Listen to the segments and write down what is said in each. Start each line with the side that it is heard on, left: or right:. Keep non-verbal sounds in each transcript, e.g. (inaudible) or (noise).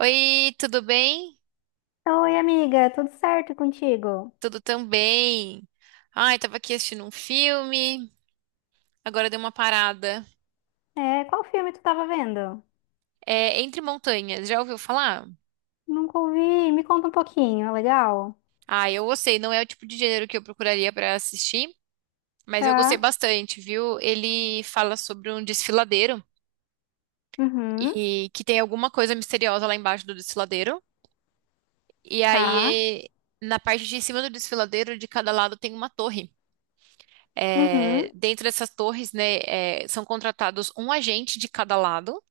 right: Oi, tudo bem?
left: Oi, amiga, tudo certo contigo?
right: Tudo também. Ai, tava aqui assistindo um filme, agora deu uma parada.
left: É, qual filme tu tava vendo?
right: É Entre Montanhas, já ouviu falar?
left: Nunca ouvi, me conta um pouquinho, é legal?
right: Ah, eu gostei, não é o tipo de gênero que eu procuraria pra assistir, mas eu gostei
left: Tá,
right: bastante, viu? Ele fala sobre um desfiladeiro
left: uhum,
right: e que tem alguma coisa misteriosa lá embaixo do desfiladeiro. E
left: tá,
right: aí, na parte de cima do desfiladeiro, de cada lado tem uma torre. É,
left: uhum,
right: dentro dessas torres, né, é, são contratados um agente de cada lado.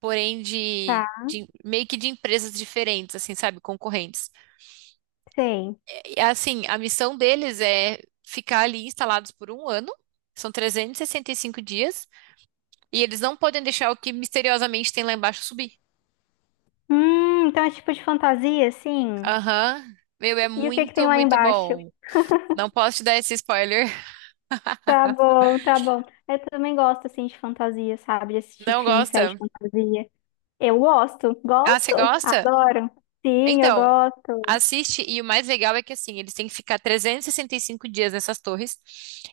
right: Porém
left: tá,
right: meio que de empresas diferentes, assim, sabe, concorrentes.
left: sei.
right: E, assim, a missão deles é ficar ali instalados por um ano, são trezentos e sessenta e cinco dias, e eles não podem deixar o que misteriosamente tem lá embaixo subir.
left: Então é tipo de fantasia, sim?
right: Aham. Meu, é
left: E o que que tem
right: muito,
left: lá
right: muito
left: embaixo?
right: bom. Não posso te dar esse spoiler. (laughs)
left: Tá bom, tá bom. Eu também gosto, assim, de fantasia, sabe? De assistir
right: Não
left: filme, série de
right: gosta?
left: fantasia. Eu gosto,
right: Ah,
left: gosto,
right: você gosta?
left: adoro. Sim, eu
right: Então,
left: gosto.
right: assiste, e o mais legal é que, assim, eles têm que ficar trezentos e sessenta e cinco dias nessas torres,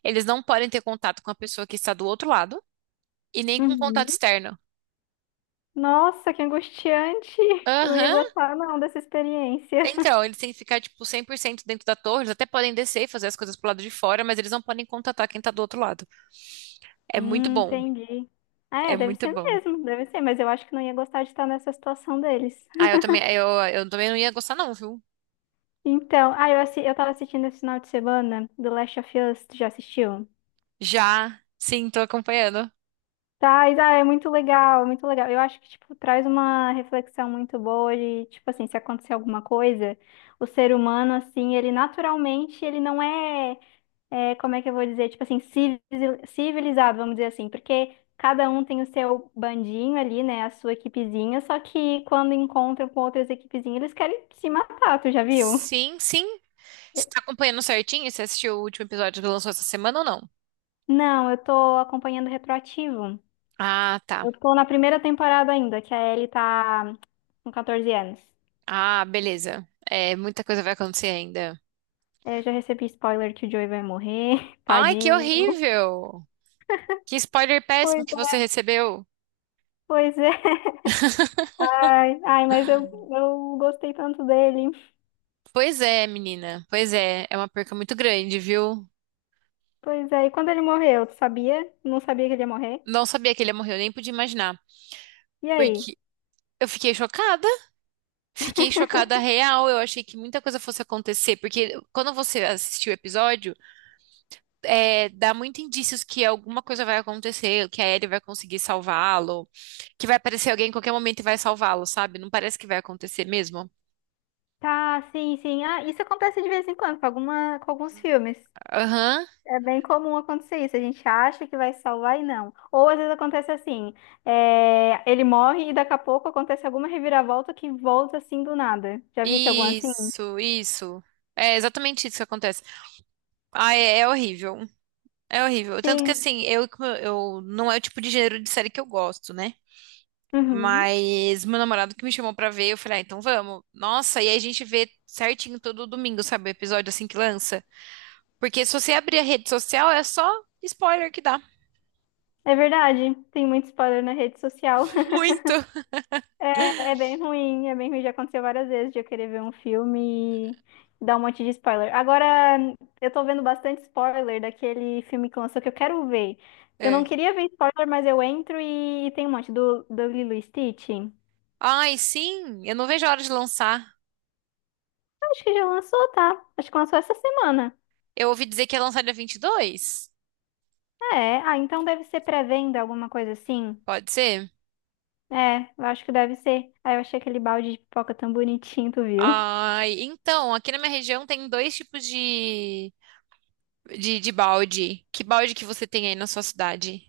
right: eles não podem ter contato com a pessoa que está do outro lado, e nem com contato
left: Uhum.
right: externo.
left: Nossa, que angustiante! Eu não ia
right: Aham.
left: gostar, não, dessa experiência. (laughs)
right: Então, eles têm que ficar, tipo, 100% dentro da torre. Eles até podem descer e fazer as coisas pro lado de fora, mas eles não podem contatar quem tá do outro lado. É muito bom.
left: Entendi. Ah,
right: É
left: é, deve
right: muito
left: ser
right: bom.
left: mesmo, deve ser, mas eu acho que não ia gostar de estar nessa situação deles.
right: Ah, eu
left: (laughs)
right: também, eu também não ia gostar, não, viu?
left: Então, ah, eu, assi eu tava assistindo esse final de semana do Last of Us, tu já assistiu?
right: Já. Sim, tô acompanhando.
left: Tá, e, ah, é muito legal, muito legal. Eu acho que, tipo, traz uma reflexão muito boa de, tipo assim, se acontecer alguma coisa, o ser humano, assim, ele naturalmente, ele não é. É, como é que eu vou dizer, tipo assim, civilizado, vamos dizer assim, porque cada um tem o seu bandinho ali, né, a sua equipezinha, só que quando encontram com outras equipezinhas, eles querem se matar, tu já viu?
right: Sim, sim. Você tá acompanhando certinho? Você assistiu o último episódio que lançou essa semana ou não?
left: Não, eu tô acompanhando retroativo.
right: Ah, tá.
left: Eu tô na primeira temporada ainda, que a Ellie tá com 14 anos.
right: Ah, beleza. É, muita coisa vai acontecer ainda.
left: É, eu já recebi spoiler que o Joey vai morrer, (laughs)
right: Ai, que
left: tadinho.
right: horrível! Que spoiler péssimo
left: Pois
right: que você
left: é,
right: recebeu.
left: pois é. Ai, ai, mas eu gostei tanto dele.
right: Pois é, menina. Pois é, é uma perca muito grande, viu?
left: Pois é, e quando ele morreu, tu sabia? Não sabia que ele ia morrer?
right: Não sabia que ele morreu, nem podia imaginar.
left: E aí?
right: Porque eu fiquei chocada. Fiquei chocada real. Eu achei que muita coisa fosse acontecer. Porque quando você assistiu o episódio, é, dá muito indícios que alguma coisa vai acontecer, que a Ellie vai conseguir salvá-lo, que vai aparecer alguém em qualquer momento e vai salvá-lo, sabe? Não parece que vai acontecer mesmo.
left: Tá, sim, sim. Ah, isso acontece de vez em quando com alguma, com alguns filmes.
right: Aham.
left: É bem comum acontecer isso. A gente acha que vai salvar e não. Ou às vezes acontece assim, é, ele morre e daqui a pouco acontece alguma reviravolta que volta assim do nada. Já visse algum assim?
right: Isso, isso. É exatamente isso que acontece. Ah, é horrível. É horrível. Tanto que
left: Sim.
right: assim, eu não é o tipo de gênero de série que eu gosto, né?
left: Uhum.
right: Mas meu namorado que me chamou pra ver, eu falei, ah, então vamos. Nossa, e aí a gente vê certinho todo domingo, sabe? O episódio assim que lança. Porque se você abrir a rede social, é só spoiler que dá.
left: É verdade. Tem muito spoiler na rede social.
right: (laughs) Muito.
left: É bem ruim, é bem ruim. Já aconteceu várias vezes de eu querer ver um filme e dar um monte de spoiler. Agora, eu tô vendo bastante spoiler daquele filme que lançou que eu quero ver. Eu não
right: É.
left: queria ver spoiler, mas eu entro e tem um monte do Lilo e Stitch.
right: Ai, sim, eu não vejo a hora de lançar.
left: Acho que já lançou, tá? Acho que lançou essa semana.
right: Eu ouvi dizer que ia lançar dia 22.
left: É, ah, então deve ser pré-venda, alguma coisa assim.
right: Pode ser?
left: É, eu acho que deve ser. Aí eu achei aquele balde de pipoca tão bonitinho, tu viu?
right: Ai, então, aqui na minha região tem dois tipos de balde. Que balde que você tem aí na sua cidade?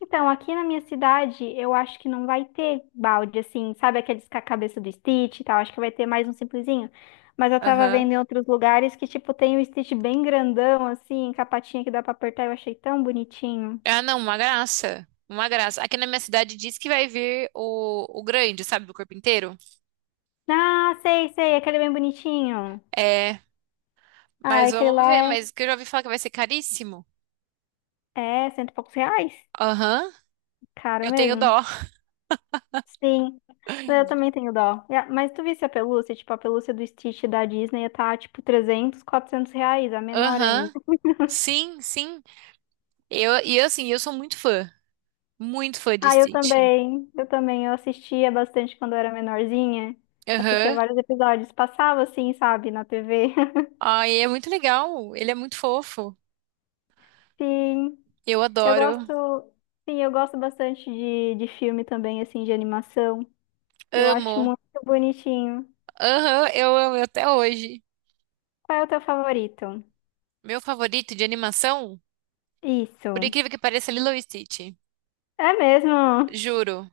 left: Então, aqui na minha cidade, eu acho que não vai ter balde, assim, sabe aqueles com a cabeça do Stitch e tal? Acho que vai ter mais um simplesinho. Mas eu tava vendo
right: Aham.
left: em outros lugares que, tipo, tem o Stitch bem grandão, assim, com a patinha que dá pra apertar. Eu achei tão bonitinho.
right: Ah, não, uma graça. Uma graça. Aqui na minha cidade diz que vai vir o grande, sabe, do corpo inteiro.
left: Ah, sei, sei, aquele bem bonitinho.
right: É,
left: Ah,
right: mas
left: aquele
right: vamos
left: lá
right: ver, mas que eu já ouvi falar que vai ser caríssimo.
left: é, é cento e poucos reais.
right: Aham.
left: Caro
right: Eu tenho
left: mesmo.
right: dó.
left: Sim, eu também tenho dó. É, mas tu visse a pelúcia? Tipo, a pelúcia do Stitch da Disney tá, tipo, 300, 400 reais, a menor.
right: Aham. Sim, sim. Eu, assim, eu sou muito fã. Muito fã de
left: Ah, eu
right: Stitch.
left: também. Eu também. Eu assistia bastante quando eu era menorzinha. Assistia
right: Aham.
left: vários episódios. Passava assim, sabe, na TV. (laughs)
right: Ai, é muito legal. Ele é muito fofo.
left: Sim,
right: Eu
left: eu
right: adoro.
left: gosto. Sim, eu gosto bastante de filme também, assim, de animação. Eu acho
right: Amo.
left: muito bonitinho.
right: Aham, eu amo até hoje.
left: Qual é o teu favorito?
right: Meu favorito de animação, por
left: Isso.
right: incrível que pareça, é Lilo e Stitch.
left: É mesmo?
right: Juro.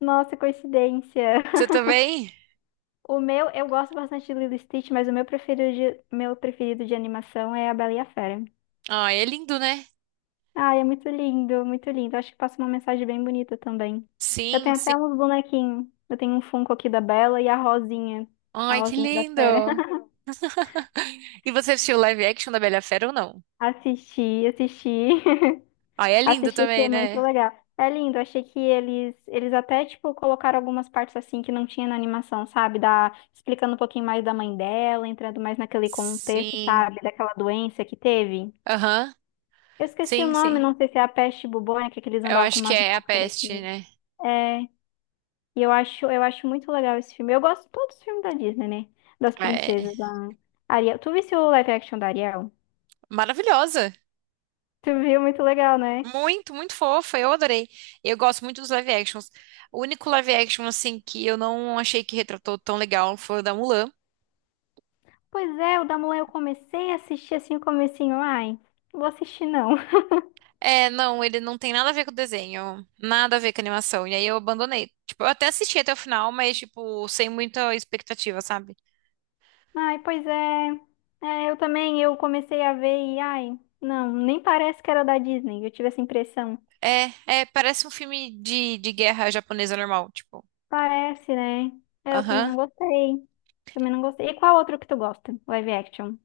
left: Nossa, coincidência.
right: Você
left: (laughs)
right: também?
left: O meu, eu gosto bastante de Lilo e Stitch, mas o meu preferido de animação é a Bela e a Fera.
right: Ai, é lindo, né?
left: Ai, é muito lindo, muito lindo. Acho que passa uma mensagem bem bonita também. Eu
right: Sim,
left: tenho
right: sim.
left: até uns bonequinhos. Eu tenho um Funko aqui da Bela e a Rosinha. A
right: Ai, que
left: Rosinha da Fera.
right: lindo.
left: (laughs)
right: E você assistiu o live action da Bela Fera ou não?
left: Assisti, assisti,
right: Ai, é
left: (laughs)
right: lindo
left: assisti,
right: também,
left: achei muito
right: né?
left: legal. É lindo, achei que eles até, tipo, colocaram algumas partes assim que não tinha na animação, sabe? Da, explicando um pouquinho mais da mãe dela, entrando mais naquele contexto,
right: Sim.
left: sabe? Daquela doença que teve.
right: Aham.
left: Eu esqueci o
right: Sim,
left: nome,
right: sim.
left: não sei se é a peste bubônica que eles
right: Eu
left: andavam com
right: acho que
left: umas
right: é a
left: máscaras
right: peste,
left: assim.
right: né?
left: É, e eu acho muito legal esse filme. Eu gosto de todos os filmes da Disney, né? Das
right: É
left: princesas, da Ariel. Tu viste o live action da Ariel?
right: maravilhosa.
left: Tu viu? Muito legal, né?
right: Muito, muito fofa. Eu adorei. Eu gosto muito dos live actions. O único live action, assim, que eu não achei que retratou tão legal foi o da Mulan.
left: Pois é, o da Mulan eu comecei a assistir assim, o comecinho. Ai, não vou assistir não.
right: É, não, ele não tem nada a ver com o desenho, nada a ver com a animação. E aí eu abandonei. Tipo, eu até assisti até o final, mas, tipo, sem muita expectativa, sabe?
left: (laughs) Ai, pois é. É, eu também, eu comecei a ver e ai, não, nem parece que era da Disney. Eu tive essa impressão.
right: É, é, parece um filme de guerra japonesa normal, tipo.
left: Parece, né? É, eu também
right: Aham,
left: não gostei. Também não gostei. E qual outro que tu gosta? Live action?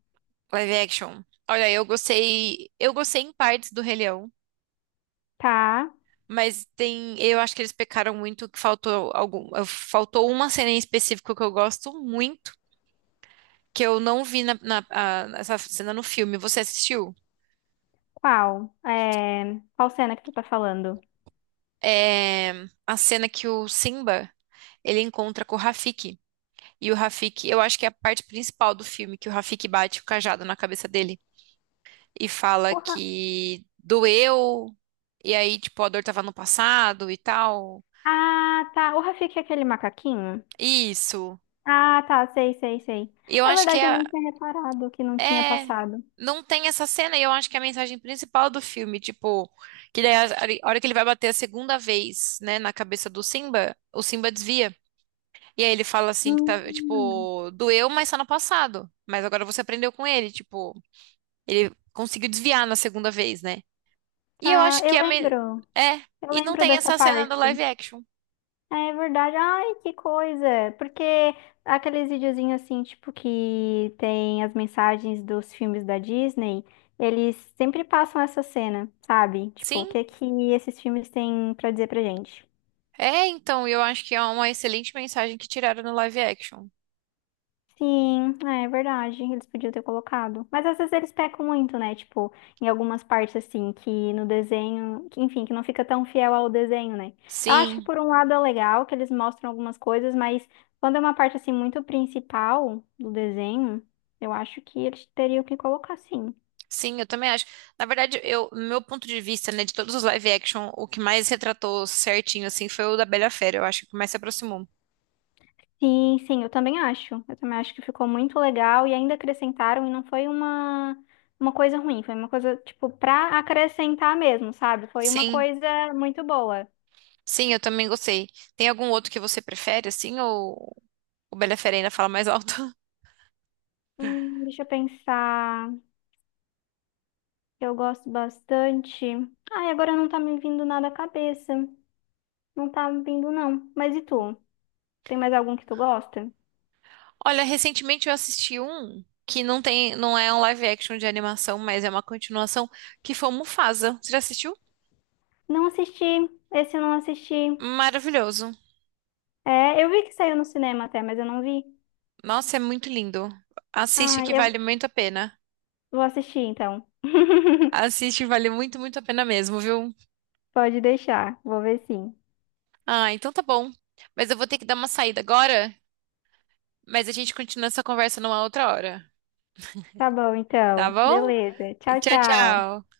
right: live action. Olha, eu gostei em partes do Rei Leão,
left: Tá.
right: mas tem, eu acho que eles pecaram muito, que faltou algum, faltou uma cena em específico que eu gosto muito, que eu não vi essa cena no filme. Você assistiu?
left: Qual? É... Qual cena que tu tá falando?
right: É a cena que o Simba ele encontra com o Rafiki. E o Rafiki, eu acho que é a parte principal do filme, que o Rafiki bate o cajado na cabeça dele e fala
left: O Ra-
right: que doeu, e aí, tipo, a dor tava no passado e tal.
left: Ah, tá. O Rafiki é aquele macaquinho?
right: Isso.
left: Ah, tá. Sei, sei, sei.
right: E eu
left: É
right: acho que
left: verdade, eu
right: é,
left: nem tinha reparado que não tinha
right: é.
left: passado.
right: Não tem essa cena, e eu acho que é a mensagem principal do filme, tipo, que daí a hora que ele vai bater a segunda vez, né, na cabeça do Simba, o Simba desvia. E aí ele fala assim que tá,
left: Hum,
right: tipo, doeu, mas tá no passado. Mas agora você aprendeu com ele, tipo. Ele conseguiu desviar na segunda vez, né? E eu
left: tá.
right: acho que
left: Eu
right: a me...
left: lembro.
right: é,
left: Eu
right: e não
left: lembro
right: tem
left: dessa
right: essa cena do live
left: parte.
right: action.
left: É verdade. Ai, que coisa. Porque aqueles videozinhos assim, tipo, que tem as mensagens dos filmes da Disney, eles sempre passam essa cena, sabe? Tipo, o
right: Sim,
left: que que esses filmes têm pra dizer pra gente?
right: é, então, eu acho que é uma excelente mensagem que tiraram no live action.
left: Sim, é verdade, eles podiam ter colocado. Mas às vezes eles pecam muito, né? Tipo, em algumas partes assim, que no desenho, que, enfim, que não fica tão fiel ao desenho, né? Eu acho que
right: Sim,
left: por um lado é legal que eles mostram algumas coisas, mas quando é uma parte assim muito principal do desenho, eu acho que eles teriam que colocar sim.
right: sim, eu também acho. Na verdade, eu, no meu ponto de vista, né, de todos os live action, o que mais retratou certinho assim foi o da Bela e a Fera, eu acho que mais se aproximou.
left: Sim, sim, eu também acho. Eu também acho que ficou muito legal e ainda acrescentaram e não foi uma coisa ruim, foi uma coisa tipo pra acrescentar mesmo, sabe? Foi uma
right: Sim,
left: coisa muito boa.
right: sim, eu também gostei. Tem algum outro que você prefere assim ou o Bela e a Fera ainda fala mais alto?
left: Deixa eu pensar. Eu gosto bastante. Ai, agora não tá me vindo nada à cabeça. Não tá me vindo, não. Mas e tu? Tem mais algum que tu gosta?
right: Olha, recentemente eu assisti um que não tem, não é um live action de animação, mas é uma continuação, que foi o Mufasa. Você já assistiu?
left: Não assisti. Esse eu não assisti.
right: Maravilhoso.
left: É, eu vi que saiu no cinema até, mas eu não vi.
right: Nossa, é muito lindo. Assiste
left: Ai,
right: que
left: eu
right: vale muito a pena.
left: vou assistir então. (laughs)
right: Assiste, vale muito, muito a pena mesmo, viu?
left: Pode deixar. Vou ver sim.
right: Ah, então tá bom. Mas eu vou ter que dar uma saída agora, mas a gente continua essa conversa numa outra hora,
left: Tá bom,
right: tá
left: então.
right: bom?
left: Beleza. Tchau,
right: Tchau,
left: tchau.
right: tchau.